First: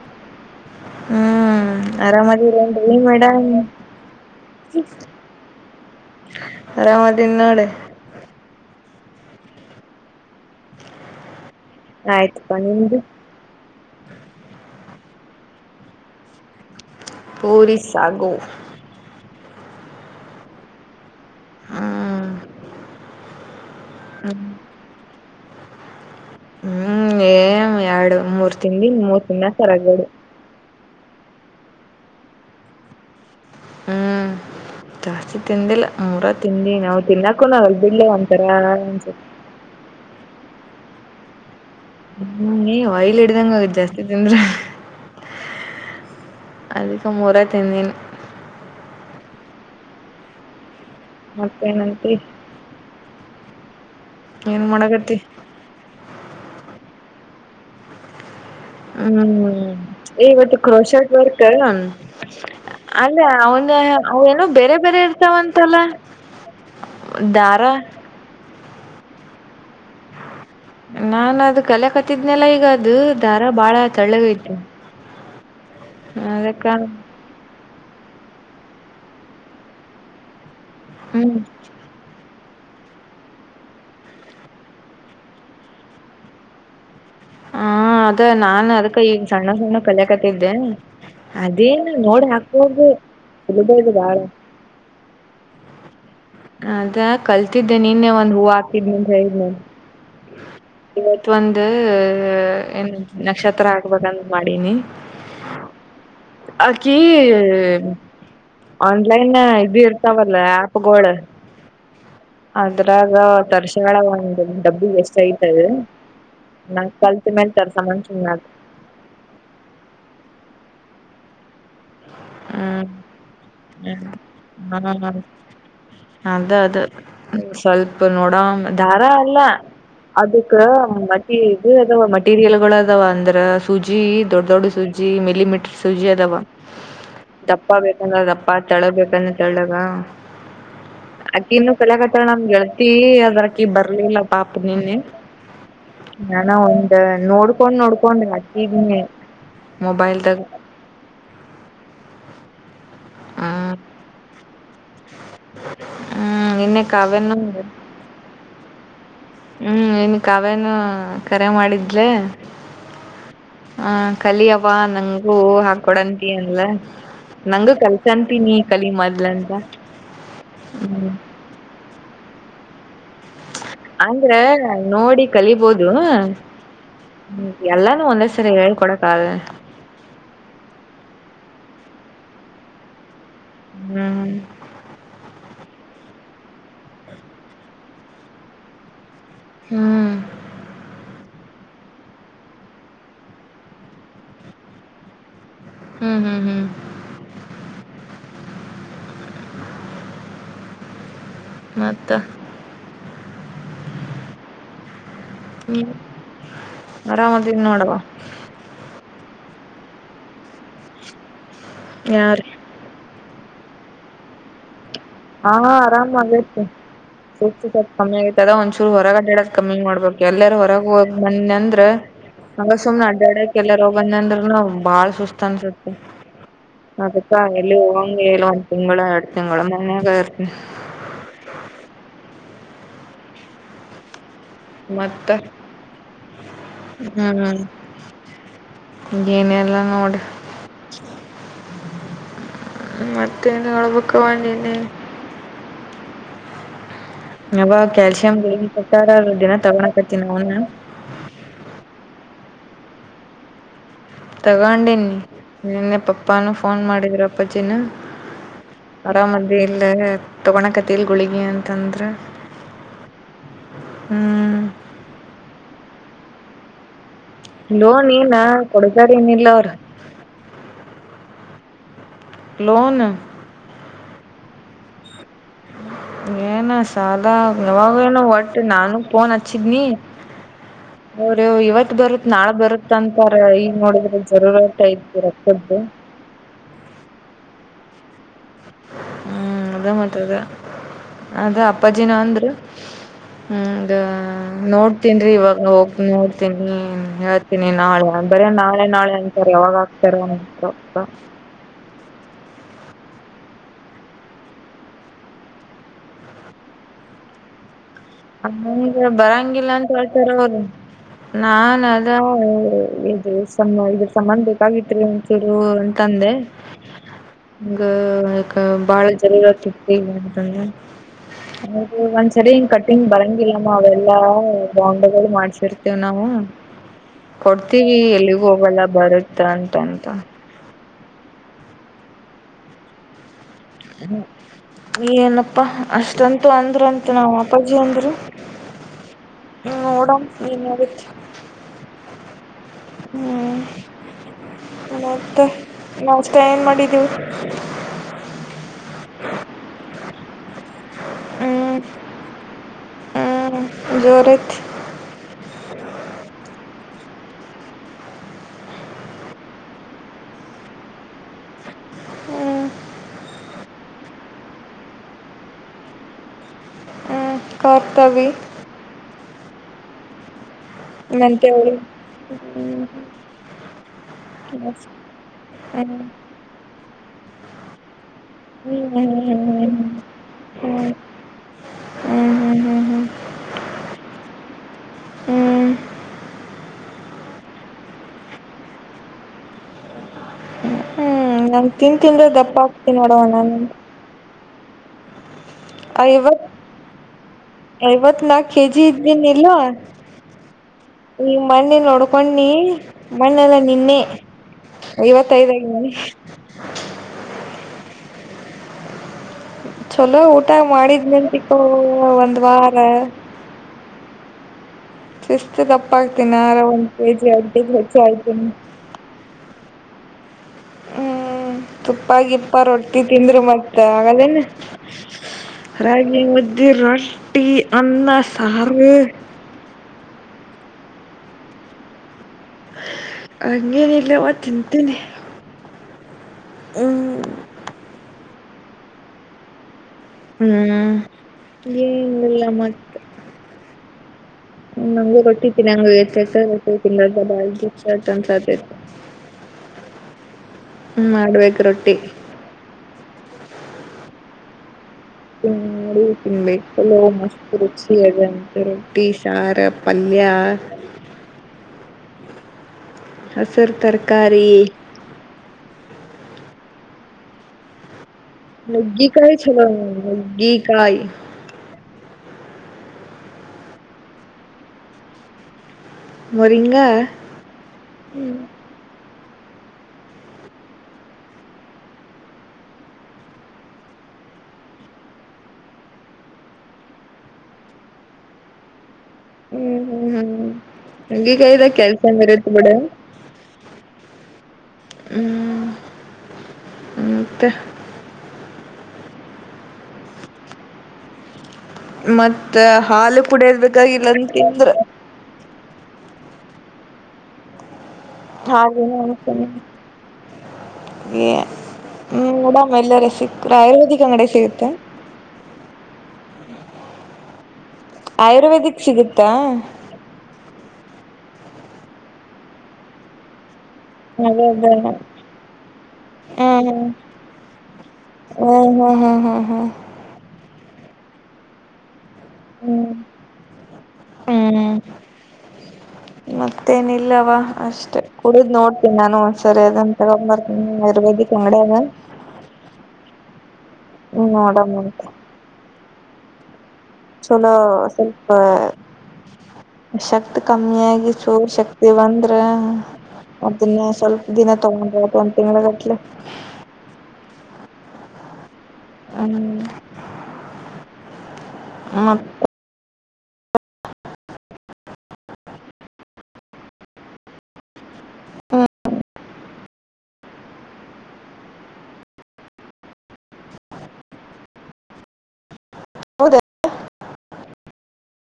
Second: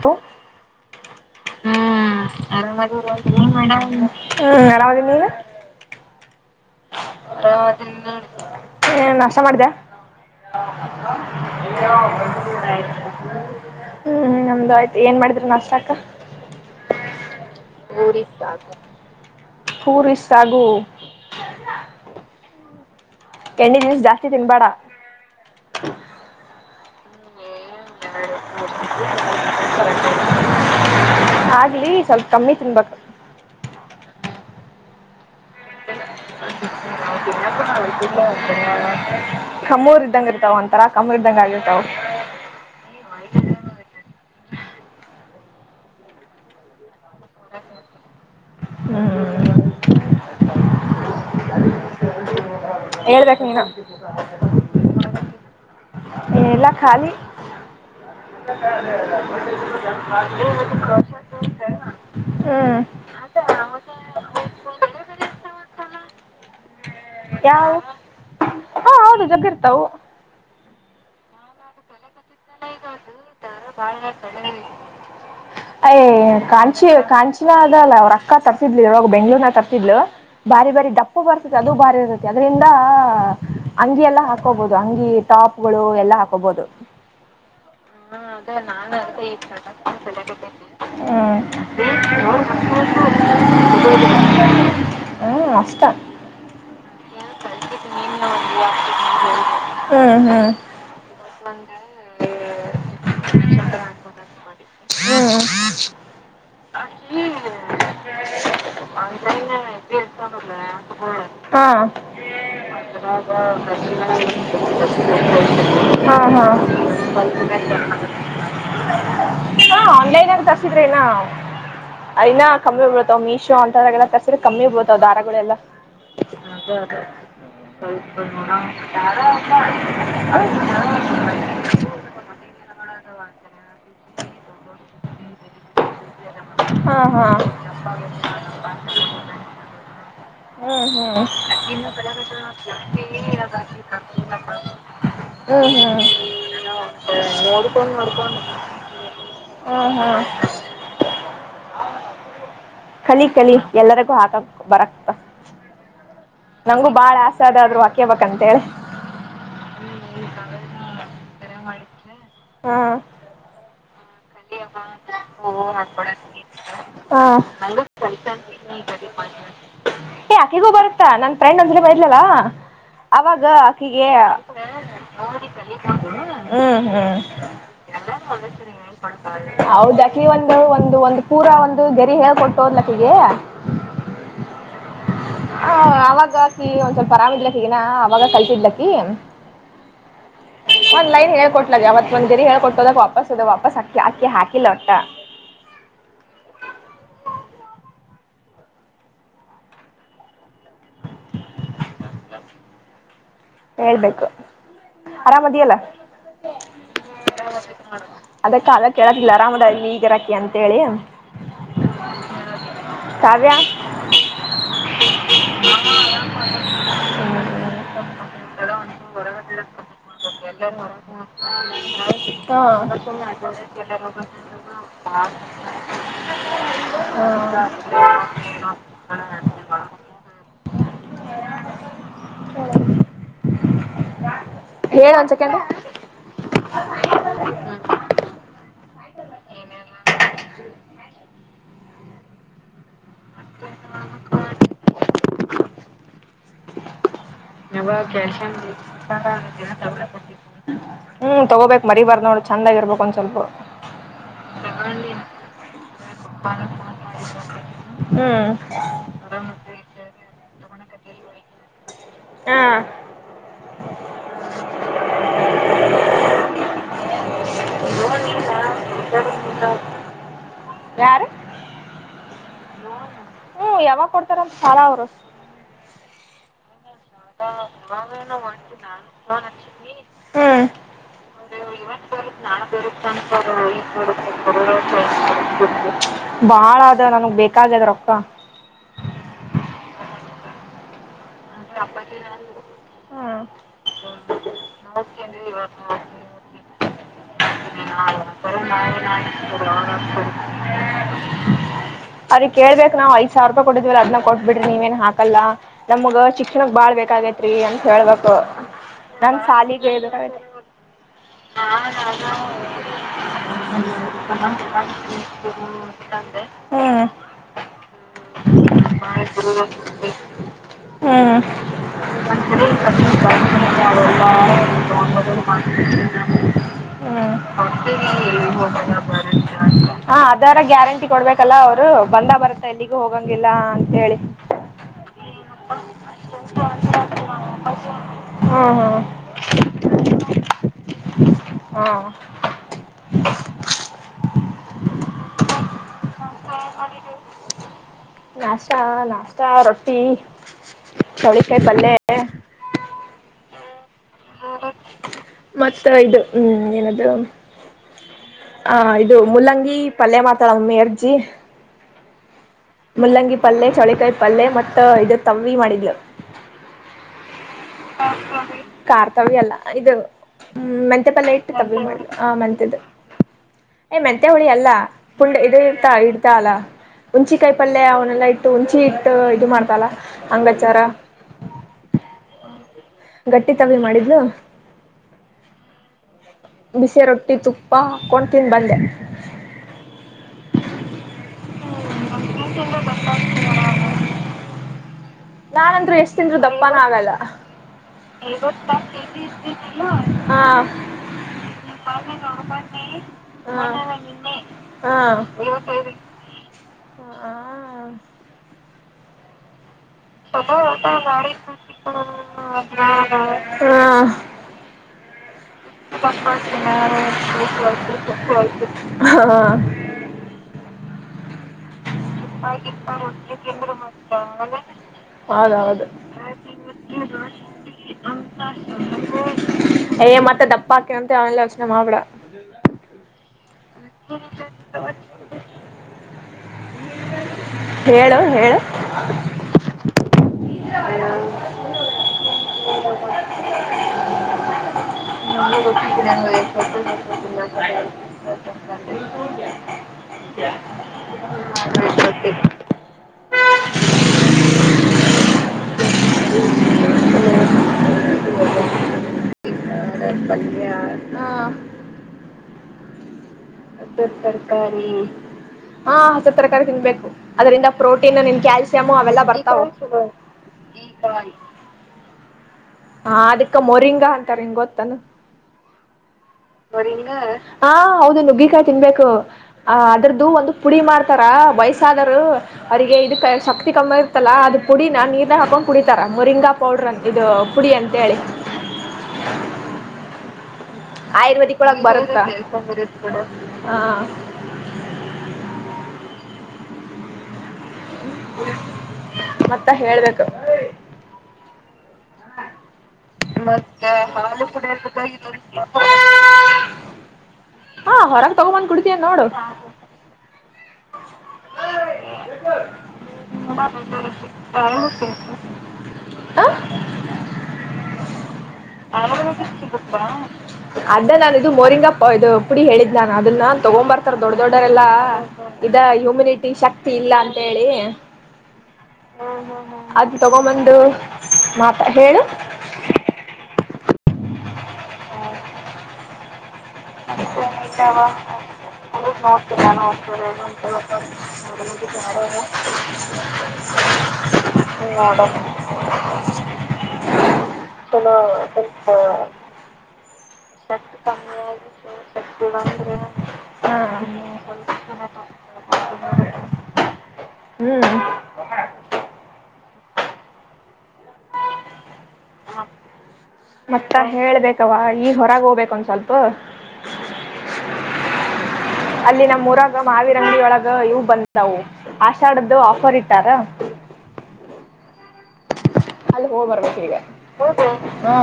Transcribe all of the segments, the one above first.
ತ್ತೋ ಹ್ಮ್ ಹ್ಮ್ ಆರಾಮ ಆರಾಮ್ ಆರಾಮದಿರೇನ್ರಿ ಅದೀರ ಹೂ ಮೇಡಮ್ ಮೇಡಂ ಹೇ ಆರಾಮ್ ನೀನು. ಯಾ ದಿನ ನೋಡೇ. ಹೇ ನಾಷ್ಟ ಮಾಡ್ದ. ಆಯ್ತಪಾ ನಿಮ್ದು ಹ್ಮ್ ನಮ್ದು ಆಯ್ತು ಏನ್ ಮಾಡಿದ್ರೀ ನಾಷ್ಟ ಅಕ್ಕ. ಪೂರಿಸಾಗು ಹೂರಿ ಸಾಗು ಹ್ಮ ತೆಣ್ಣುಗೀಸು ಜಾಸ್ತಿ ತಿನ್ಬೇಡ. ಹ್ಮ್ ಏಮ ಎರಡು ಮೂರು ತಿಂಡಿ ಮೂರು ತಿನ್ನಕ್ ಕೋರುಗ್ಬೇಡಿ. ಆಗ್ಲಿ ಸ್ವಲ್ಪ ಕಮ್ಮಿ ತಿನ್ಬೇಕು. ಹ್ಮ್ ಜಾಸ್ತಿ ತಿಂದಿಲ್ಲ ಮೂರ ತಿಂದ್ವಿ ನಾವು ತಿನ್ನಾಕು. ಕಮ್ಮೂರ್ ಇದ್ದಂಗ ಇರ್ತಾವ ಒಂತರ ಕಮ್ಮೂರ್ ಇದ್ದಂಗ ಆಗಿರ್ತಾವ. ಹ್ಮ ಇನ್ನೇನು ಆಯಿಲ್ ಹಿಡಿದಂಗ ಜಾಸ್ತಿ ತಿಂದ್ರೆ. ವಡೆ ತಿಂದ್ವಿ. ಹ್ಮ್ ಮತ್ತೇನಂತಿ ಹೇಳ್ಬೇಕು ನೀನ್. ಏನ್ ಮಾಡಾಕತ್ತೀ. ಏನೆಲ್ಲಾ ಖಾಲಿ. ಹ್ಮ್ ಹೇ ವೋಟು ಕ್ರೋಶರ್ಟ್ ವರ್ಕ್ಏನು. ಹ್ಮ್ ಅಂದ್ರ ಅವನ ಅವೇಏನು ಬೇರೆ ಬೇರೆ ಇರ್ತಾವಂತಲ್ಲ - ಯಾವು ಹಾ ಹೌದು ಜಗ್ಗಿರ್ತವು. ನಾನ್ ಅದು ಕಲಿಯಾ ಕತ್ತಿದ್ನೆಲ್ಲ ಈಗ ಅದು ದಾರ ಬಾಳ ತಳ್ಳಗೈತಿ. ಅಯ್ ಕಾಂಚಿ ಕಾಂಚಿನ ಅದಲ್ಲ ಅವ್ರ ಅಕ್ಕ ತರ [unintelligible] ಬೆಂಗಳೂರ್ನ್ಯಾಗ ತರ್ಸಿದ್ಲು ಬಾರಿ ಬಾರಿ ಡಪ್ಪ ಹ್ಮ್ ಬರ್ತದೆ ಅದು ಬಾರಿ ಇರತ್ತ ಅದರಿಂದ ಅಂಗಿ ಎಲ್ಲಾ ಹಾಕೋಬಹುದು ಅಂಗಿ ಟಾಪ್ಗಳು ಎಲ್ಲಾ ಹಾಕೋಬಹುದು. ಹಾ [unintelligible] ಹ್ಮ ಅದ ನಾನ್. ಅದಕ್ಕ ಈಗ ಸಣ್ಣ ಸಣ್ಣ ಕಲಿಯಕತ್ತಿದ್ದೆ ಅದೇನ್ ನೋಡಿ [inaudible] [inaudible] ಹ್ಮ್ ಅಷ್ಟ. ಅದ ಕಲ್ತಿದ್ದೆ ನೀನ್ನೆ ಒಂದ್ ಹೂ ಹಾಕಿದ್ನ ಅಂತ ಹೇಳಿದ್ನ. ಹ್ಮ್ ಹ್ಮ್ ಇವತ್ ಒಂದ ಏನ್ ನಕ್ಷತ್ರ ಹಾಕ್ಬೇಕಂತ ಮಾಡೀನಿ. ಹ್ಮ. ಅಕಿ ಆನ್ಲೈನ್ ಇದ ಇರ್ತಾವಲ್ಲ ಆಪಗೋಳ - ಹಾ ತರ್ಸಾಳ ಒಂದ್ ಡಬ್ಬಿ ಎಷ್ಟ ಹಾ ಹಾ [inaudible] [inaudible] ತರಸೋಮಂತ್ ಹೇಳ್ಯಾರ. ಹಾ ಆನ್ಲೈನ್ಲ್ಲಿ ತರ್ಸಿದ್ರಿ ಏನ? ಇನ್ನ ಹ್ಮ್ ಕಮ್ಮಿಬಿಡ್ತವ್ ಮೀಶೋ ಅಂತಥರೆಲ್ಲಾ ತರ್ಸ್ರೆದ ಕಮ್ಮಿ ಹ್ಮ್ ಬೀಳ್ತಾವ ಹ್ಮ್ ದಾರಗಳೆಲ್ಲಾ ಅದ ಅದ ಸ್ವಲ್ಪ ನೋಡೋಮ ದಾರ ಅಲ್ಲ ಅದಕ್ಕ ಮಟಿ ಇದು ಅದಾವ ಮೇಟೀರಿಯಲ್ಗಳು ಅದಾವ ಅಂದ್ರ ಸೂಜಿ ದೊಡ್ ದೊಡ್ಡ ಸೂಜಿ ಮೀಲಿಮೀಟ್ರ ಸೂಜಿ ಅದು ಹಾ ಹಾ - [inaudible] ದಪ್ಪಾ ಬೇಕಂದ್ರ ದಪ್ಪಾ ತೆಳ್ಳಗ ಬೇಕಂದ್ರ ತಳ್ಳಗ. ಹ್ಮ್ ಹ್ಮ್ [inaudible] ಹ್ಮ್ ನಮ್ ಗೆಳತಿ ಅದ್ರಕಿ ಬರ್ಲಿಲ್ಲ ಪಾಪ ನಿನ್ನೆ ಹ್ಮ ನಾನ ಒಂದ್ ನೋಡ್ಕೊಂಡ್ ನೋಡಕೊಂಡ ನೋಡ್ಕೊಂಡ್ ನೋಡಕೊಂಡ ಹಾಕಿದೀನಿ - ಹ್ಮ್ ಹ್ಮ್ ಮೊಬೈಲ್ದಾಗ ಕಲಿ ಕಲಿ ಹ್ಮ್ ಎಲ್ಲರಿಗೂ ಹಾಕಕ್ ಬರಕತ್ತ. ಹ್ಮ್ ನಿನ್ನೆ ನಂಗೂ ಬಾಳ ಕಾವ್ಯನು ಆಸೆ ಅದ ಆದ್ರುವ ಹಾಕೋಬೇಕಂತ ಹೇಳಿ ಹ್ಮ್ ನಿನ್ನೆ ಕಾವ್ಯನು ಕರೆ ಮಾಡಿದ್ಲ ಹ್ಮ್ ಹ್ಮ್. ಕಲಿಯವ್ವ ನಂಗೂ ಹಾಕೀಕೊಡಂತಿ ಅಂದ್ಲ ಹ ನಂಗು ಕಲ್ಸಂತಿ ಕಲಿ ಮೊದ್ಲ. [unintelligible] ಏ ಆಕೆಗೂ ಗೋರತ್ ಹ್ಮ್ ನನ್ ಫ್ರೆಂಡ್ ಅಂತ [inaudible] ಹೇಳಿದ್ಲಅಲಾ. ಅಂದ್ರೆ ನೋಡಿ ಕಲಿಬೋದು ಹ್ಮ್ ಹ್ಮ್ ಎಲ್ಲಾನೂ ಒಂದೇ ಸರಿ ಹೇಳಿ ಕೊಡಾಕ್ ಹೌದ ಅಕ್ಕಿ ಒಂದು ಒಂದು ಒಂದ ಪೂರ ಒಂದು ಗರಿ ಹೇಳ್ ಕೊಟ್ಟು ಹೋದ್ಲಕ್ಕಿಗೆ. ಹ್ಮ್ ಹ ಅವಾಗ ಅಕಿ ಒಂದ್ ಸ್ವಲ್ಪ ಆರಾಮ್ ಇದ್ಲಕ್ ಅವಾಗ ಕಲ್ತಿದ್ಲ ಆಕಿ. ಒನ್ ಲೈನ್ ಹೇಳ್ಕೊಟ್ಲಾಗ ಯಾವತ್ ಒಂದ ಗರಿ ಹೇಳ್ಕೊಟ್ಟೋದಾಗ ವಾಪಸ್ ಅದ ವಾಪಸ್ ಹಾಕ ಆಕಿ ಹಾಕಿಲ್ಲ ಒಟ್ಟ. ಹ್ಮ್ ಹ್ಮ್ ಹ್ಮ್ ಮತ್ತ ಹೇಳ್ಬೇಕ. ಆರಾಮದಿಯಲ್ಲ ಹ್ಮ್ ಆರಾಮದಿನ್ ನೋಡವ್ವ ಅದ ಕಾವ್ಯ ಕೇಳಾತಿದ್ಲ ಆರಾಮ [inaudible] ಇಲ್ಲಿ ಈಗರಕ್ಕಿ ಅಂತೇಳಿ. ಯಾರ್? ಕಾವ್ಯಾ. ಹಾ ಹಾ ಆರಾಮ್ ಆಗೇತಿ ಪೂರ್ತಿ ಕಮ್ಮಿ ಆಗತ ಅದ ಒಂದ್ಚೂರು ಹೊರಗ ಅಡ್ಯಾಡಕ್ ಕಮ್ಮಿ ಮಾಡ್ಬೇಕ ಎಲ್ಲಾರ ಹೊರಗ ಹೋಗಿ ಬನ್ನಿ ಅಂದ್ರ ಅಡ್ಡಾಡಾಕ್ ಎಲ್ಲಿರ ಹೋಗಿ ಬನ್ನಿ ಅಂದ್ರನು ಬಾಳ್ ಸುಸ್ತ್ ಅನ್ಸುತ್ತೆ. ಅದಕ್ಕ ಎಲ್ಲಿನು ಹೋಗಂಗಿಲ್ಲ ಒಂದು ತಿಂಗಳು ಎರಡು ತಿಂಗಳ ಮನೆ ಮನ್ಯಾಗ ಇರ್ತೀನಿ. ಹೇಳ ಒಂದ್ ಮತ್ತೆ ಸೆಕೆಂಡ್ ಹ್ಮ್ ನ ಎಲ್ಲಾಂಗೋಡಿ ಮತ್ತೆ ಏನ್ ಹೇಳ್ಬೇಕು ವಂನಿ ಯ ಕ್ಯಾಲ್ಸಿಯಂಾರ ದಿನ ತಗೋಳಕತಿನನ ನ ಅವನ ಹ್ಮ್ ತಗೋಬೇಕಕ್ ಮರಿ ಬಾರ ನೋಡ್ ಚಂದ ಆಗ ಇರ್ಬೇಕು ಒಂದ್ ಸ್ವಲ್ಪ ತಗೊಂಡೀನಿ ನಿನ್ನೆ ಪಪ್ಪಾನೂ ಫೋನ್ ಮಾಡಿದ್ರ ಅಪ್ಪಾಜಿನ ಹ್ಮ್ ಅರಾಮಂದಿ ಇಲ್ಲ ತೊಗಣ ಕತ್ತ ತಿಲ್ಗಳಿಗೆ ಅಂತಂದ್ರೆ ಹಾ ಹ್ಮ್ ಲೋನ್ ಏನ ಕೊಡ್ತಾರ ಏನಿಲ್ಲ ಅವ್ರ ಯಾರ ಲೋನ್ ಯಾವಾಗ ಕೊಡ್ತಾರ ಸಾಲಳ ಅವರು ಏನ ಸಾಲ ಯಾವಾಗೇನೋ ಒಟ್ಟು ನಾನು ಫೋನ್ ಹಚ್ಚಿದ್ನಿ ಹ್ಮ್ ರ ಇವತ್ ಬರುತ್ ನಾಳ ಬರುತ್ತ ಅಂತಾರ ಈಗ ನೋಡಿದ್ರ ಜರೂರತ್ ಐತಿ ರತದ್ದು ಬಾಳ ಅದ ನನಗ್ ಬೇಕಾಗದ ರಕ್ತ ಹ್ಮ್ ಅ ಮತ್ರದ ಅದ ಅಪ್ಪಾಜಿನ ಅಂದ್ರ ಹ್ಮ್ ಹ ನೋಡ್ ಹತನ್ೀ ಇವಾಗ ಹೋಗ ನೋಡ್ತೀನಿ ಹೇಳ್ತೀನಿ ನಾಳೆ ಬರ ನಾ ನಾಳೆ ನಾಳೆ ಅಂತಾರೆ ಯಾವಾಗ ಆಗ್ತಾರ ಅ ಅದ ಕೇಳ್ಬೇಕಕ್ಾಾವ ಐದ ಸಾವಿರ ರೂಪಾಯಿ ಕೊಟ್ಟಿದವಲ್ಲ ಅದ್ ಕೊಟ್ಬ ಬಿಡ್ರಿ ನೀವೇಏನ್ ಹಾಕಲ್ಲ ನಮ್ಗ ಶಿಕ್ಷಣಕ್ ಬಾಳ್ ಬೇಕ ಗೈತ್ ರರಿ ಎ ಹಂಗೆ ಬರಂಗಿಲ್ಲ ಅಂತ ಹೇಳ್ತಾರ ಬೇಕಾಗೈತಿ ಅವರು ನಾನ್ ಅದ ಇದ ಇದ್ರ ಸಂಧ ಬೇಕಾಗಿತ್ರಿ ಅಂತೇಳರು ಅಂತ ಂದೆ ಹಗ ಬಾಳ ಜರರತ್ ಇತಿಲ್ಲಂತೆ ಹ್ಮ್ ಹೌದು ಒಂದ್ಸರಿ ಹಿಂಗ ಕಟ್ಟ ಬಳಂಗಿಲ್ಲಮ್ಮ ಅವೆಲ್ಲಾ ಬಾಂಡಗಳು ಮಾಡ್ಸಿರ್ತೇವ್ ನಾವವು ಹ್ಮ್ ಕೊಡ್ತೀವಿ ಎಲ್ಲಿಗ ಹೋಗಲ್ಲ ಬರುತ್ತ ಅಟಂತ ಹಾ ಅದರ ಗ್ಯಾರಂಟಿ ಕೊಡ್ಬೇಕಲ್ಲ ಅವರು ಬಂದ ಬರುತ್ತೆ ಎಲ್ಲಿಗೂ ಹೋಗ ಲ್ಲ ಅಂತ ಹೇಳಿ ಏನಪ್ಪಾ ಅಷ್ಟಂತೂ ಅಂದ್ರಂತ ನಮ್ಮ ಹ್ಮ ಹ್ಮ್ ಹ್ಮ ೋಡ ನೀನ ಹ ಹ್ಮ್ ಮತ್ತೆ ಏನ್ ಮಾಡಿದೀವಿ ನಾಶತಾ ನಾಶತಾ ರೊಟ್ಟಿ ಚೌಳಿಕಾಯ ಹ್ಮ್ ಪಲ್ಲ ಜರ ಮತ್ತ ಇದು ಹ್ಮ್ ಏನಾದ್ೂ ಹ ಇದು ಮುಲ್ಲಂಗಿ ಪಲ್ಯ ಮಾತಾಡ ಮೇರ್ಜಿ ಮುಲ್ಲಂಗಿ ಪಲ್ೆ ಚಳಕಾಯಿ ಪಲ್ೆ ಮತ್ತ ಇದು ತವ್ವಿ ಮಾಡಿದ್ಲು ಹ್ಮ್ ಕಾರ್ತವಿ ಕಾರ್ತವ್ಯ ಅಲ್ಲ ಇದು ಹ್ಮ್ ಮೆಂತೆ ಪಲ್ಲ ಇಟ್ಟತವ ಆ ಮೆಂತೆ್ದ ಯ್ ಮೆಂತೆ ಹುಳಿ ಅಲ್ಲ ಫುಲ್ ಇದು ಇರ್ತಾ ಹ್ಮ್ ಇಡ್ತ ಅಲ್ಲಾ ಮುಂಚಿ ಕಾಯಿ ಪಲ್ಯ ಅವನ್ನೆಲ್ಲಾ ಟ್ಟ ಹುಂಚಿ ಇಟ್ಟ ಹ್ಮ್ ಹ್ಮ್ ಇದು ಹ್ಮ್ ಹ್ಮ್ ಮಾಡ್ತಲ್ಲ ಅಂಗಚಾರ ಹ್ಮ್ ಹ್ಮ್ ಗಟ್ಟಿಿತಾವವಿ ಮಾಡಿದ್ಲು ಹ್ಮ್ ಬಿಸಿ ರೊಟ್ಟಿ ತುಪ್ಪ ಕೊಂಡ ತಿಂದು ಬಂದೆ ಹ್ಮ್ ನನ್ ತಿನ್ಂತಿಂದ್ರೆ ದಪ್ಪ ಆಗ್ತಿ ನೋಡವಣ ನಾಂದ್ರರು ಎಷ್ಟ ತಿಂದರು ದಂಪನ ಆಗಲ್ಲ ಐವತ್ನಾಲ್ಕು ಕೆ ಜಿ ಐವತ್ತರು ಕೆಜಿ ಇದ್ದೀನಿಲ್ಲ ಇದ್ದೀನಿ ಇಲ್ಲೋ ಈ ಮೊನ್ನೆ ನೋಡ್ಕೊಂಡಿನಿ ಮೊನ್ನೆ ಹಾ ಅಲ್ಲ ನಿನ್ನೆ ಐವತ್ತ ಐದ ಆಗೀನಿ ಹಾ ಚಲೋ ಹೊಸ ಊಟ ಹೊಸ ಗಾಡಿ ಮಾಡಿದ್ನಂತಿಕೋ ಒಂದ್ ವಾರ [unintelligible] ಹಾ ಶಿಸ್ತು ದಪ್ಪ ಆಗ್ತೀನಿ ಆರ ಒಂದ್ ಕೆ ಜಿ ಅಡ್ಡಿಗೆ ಹೆಚ್ಚು ಆಯ್ತೀನಿ ಹಾ ಹಾ [unintelligible] ಹ್ಮ್ ತುಪ್ಪಾಗಿಪ್ಪ ರೊಟ್ಟಿ ತಿಂದರು ಮತ್ತೆ ಆಗಲ್ಲೇನ್. ಹೌದೌಹೌದು ರೊಟ್ಟಿ ಅನ್ನ ಸಾರು [unintelligible] ಯ ಮತ್ತೆ ದಪ್ಪ ಅಕ್ಕೆವ ಅಂತ ಅವಲ್ಲ ಯೋಚನೆ ಮಾಡ್ಬೇಡ ಹಂಗೇನಿಲ್ಲವ ತಿಂತೇನಿ ಹೇಳು ಹೇಳ ಹ್ಮ್ ಏನುಇಲ್ಲ ಮತ್ತ ನಂಗೂ ರೊಟ್ಟಿ ತಿನ್ನಂಗ ಆಗೇತಿ ಯಾಕ ರೊಟ್ಟಿ ತಿನ್ನದ ಬಾಳ [unintelligible] ಗಿಚ್ಚಟ್ ಅನ್ಸತೈತಿ [inaudible] ಮಾಡ್ಬೇಕು ರೊಟ್ಟಿ. ತಿ ಲಿ ಮಸ್ತ ರೊಟ್ಟಿ ಸಾರ ಪಲ್ಯ ಪಲ್ಯ ಹಾ ಹಸರು ತರಕಾರಿ ಹಾ ಹಸರು ತರಕಾರಿ ತಿನ್ಬೇಕು ಅದರಿಂದ ಪ್ರೋಟು ತಿನ್ನ ನಿನ್ ಕ್ಯಾಲ್ಸಿಯಮ ಅವೆಲ್ಲಾ ನುಗ್ಗಿಕಾಯಿ ಬರ್ತಾವ. ಚಲೋ ನುಗ್ಗಿಕಾಯಿ ಹಾ ಅದಕ್ಕ ಮೊರಿಂಗ ಅಂತಾರ ನಿಂಗ್ ಗೊತ್ತನ್ ಮೊರಿಂಗಾ ಮೋರಿಂಗ್ ಹಾ ಹೌದು ನುಗ್ಗಿಕಾಯ ತಿನ್ಬೇಕು. ಅ ಅದ್ರದ್ದು ಒಂದು ಪುಡಿ ಮಾಡ್ತಾರ ವಯಸ್ಸಾದರು ಅವರಿಗೆ ಇದ ಶಕ್ತಿ ಕಮ್ಮಿ ಇರ್ತಲ್ಲಾ ಅದ ಪುಡಿನ ನೀರನೀರನ್ಯಾಗ್ ಹಾಕೊಂಡ್ ಕುಡಿತಾರ ಮೊರಿಂಗಾ ಪೌಡ್ರ ಇದು ಪುಡಿ ಅಂತೇಳಿ. ಹ್ಮ್ ಹ್ಮ್ ಹ್ಮ್ ಆಯುರ್ವೇದಿಕ್ ಹಂಗಿಗದ ಒಳಗ್ ಕೆಲ್ಸ ಬರುತ್ತ ಬಿಡ ಹಾ ಹ್ಮ್ ಹ್ಮ ಮತ್ತ್ ಮತ್ತ ಹೇಳ್ಬೇಕು. ಮತ್ತ ಹಾಲು ಮತ್ತೆ ಕುಡಿಯರ್ಬೇಕಾಗಿಲ್ಲ ಹಾಲು ಕೂಡ ಅಂತಂದ್ರ ಲಾಗಿ [unintelligible] ಹಾಗದು ಹ ನೋಡು [unintelligible] ಹ್ಮ್ ಮೇಡಾಮ್ ಎಲ್ಲರ ಸಿಕ್ರ ಆಯುರ್ವೇದಿಕ್ ಅಂಗಡಿ ಸಿಗುತ್ತೆ. ಹಾ ಆಯುರ್ವೇದಿಕ್ ಸಿಗುತ್ತಾ [unintelligible] ಅಡ್ಡನ್ ಇದು ಮೋರಿಂಗ ಇದು ಪುಡಿ ಹೇಳಿದ್ ನಾನು ಅದನ್ನ ತಗೊ ಬರ್ತಾರ ದೊಡ್ಡ ಅದೇ ಅದೇ ದೊಡ್ಡರೆಲ್ಲಾ ಇದ ಹ್ಯುಮಿನಿಟಿ ಹ್ಮ್ ಶಕ್ತಿ ಇಲ್ಲ ಅಂತ ಹೇಳಿ. ಹ್ಮ್ ಹ್ಮ್ ಹ ಹ್ಮ್ ಹ್ಮ್ ಹ ಅದ್ ತಗೊಬಂದು ಮಾತ ಹೇಳು. ಹ್ಮ್ ಹ್ಮ್ ಮತ್ತ ಮತ್ತೇನಿಲ್ಲವಾ ಅಷ್ಟೇ ಕುಡಿದ್ ನೋಡ್ತೀನಿ ನಾನು ಒಂದ್ಸರಿ ಅದನ್ನ ತಗೊಂಡ್ ಬರ್ತೀನಿ ಆಯುರ್ವೇದಿಕ್ ಅಂಗಡಗ ನೋಡಮಂತ [unintelligible] ಚಲೋ ಸ್ವಲ್ಪ ಶಕ್ತಿ ರಕ್ತ ಕಮ್ಮಿ ಆಗಿ ಚಲೋ ಶಕ್ತಿ ಬಂದರೆ ಹಾ ಅದನ್ನ ಸ್ವಲ್ಪ ದಿನ ತಗೊಬಹುದು ಒಂದ ತಿಂಗಳ ಗಟ್ಲ ಹ್ಮ್ ಮತ ಹ್ಮ ಮತ್ತ ಹೇಳ್ಬೇಕವಾ ಈ ಹೊರಗ ಹೋಗ್ಬೇಕ ಒಂದ ಸ್ವಲ್ಪ. ಹ್ಮ ಅಲ್ಲಿ ನಮ್ಮ್ಊರಾಗ ಮಾವಿರಂಗಡಿ ಒಳಗ ಇವು ಬಂದವು ಆಷಾಢದ್ದು ಆಫರ್ ಇಟ್ಟಾರ ಅಲ್ಲಿ ಹೌದ ಹೋಗ್ ಬರ್ಬೇಕು ಈಗ ಹಾ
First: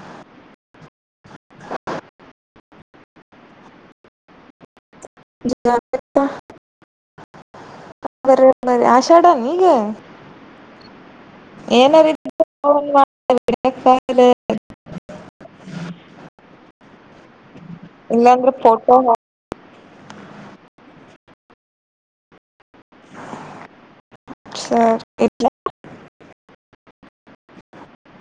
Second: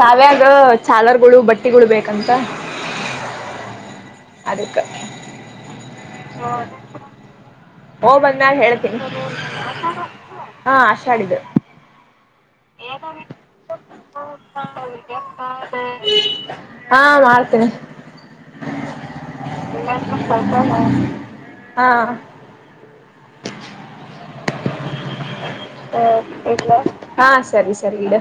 ಕಾವ್ಯಂದ ಚಾಲರ್ಗಳು ಬಟ್ಟಿಗಳು ಬೇಕಂತ ಅದಕ್ಕೆ ಹ ಹಡ ಹಓ್ ಬಂದನಾಗ ಹೇಳ್ತೀನಿ ಆಷಾಢನ್ ಈಗ ಹಾ ಹಷಾಡಿದ್ದು ಏನಾರ ಏ ಇದ್ರೆ ಹ ಮಾಡ್ತೇನೆ ಇಲ್ಲಾಂದ್ರೆ ಫೋಟೋ ಹಾ ಸರ್ ಎ ಇಲ್ಲ ಹಾ ಸರಿ ಸರಿ ಇಡ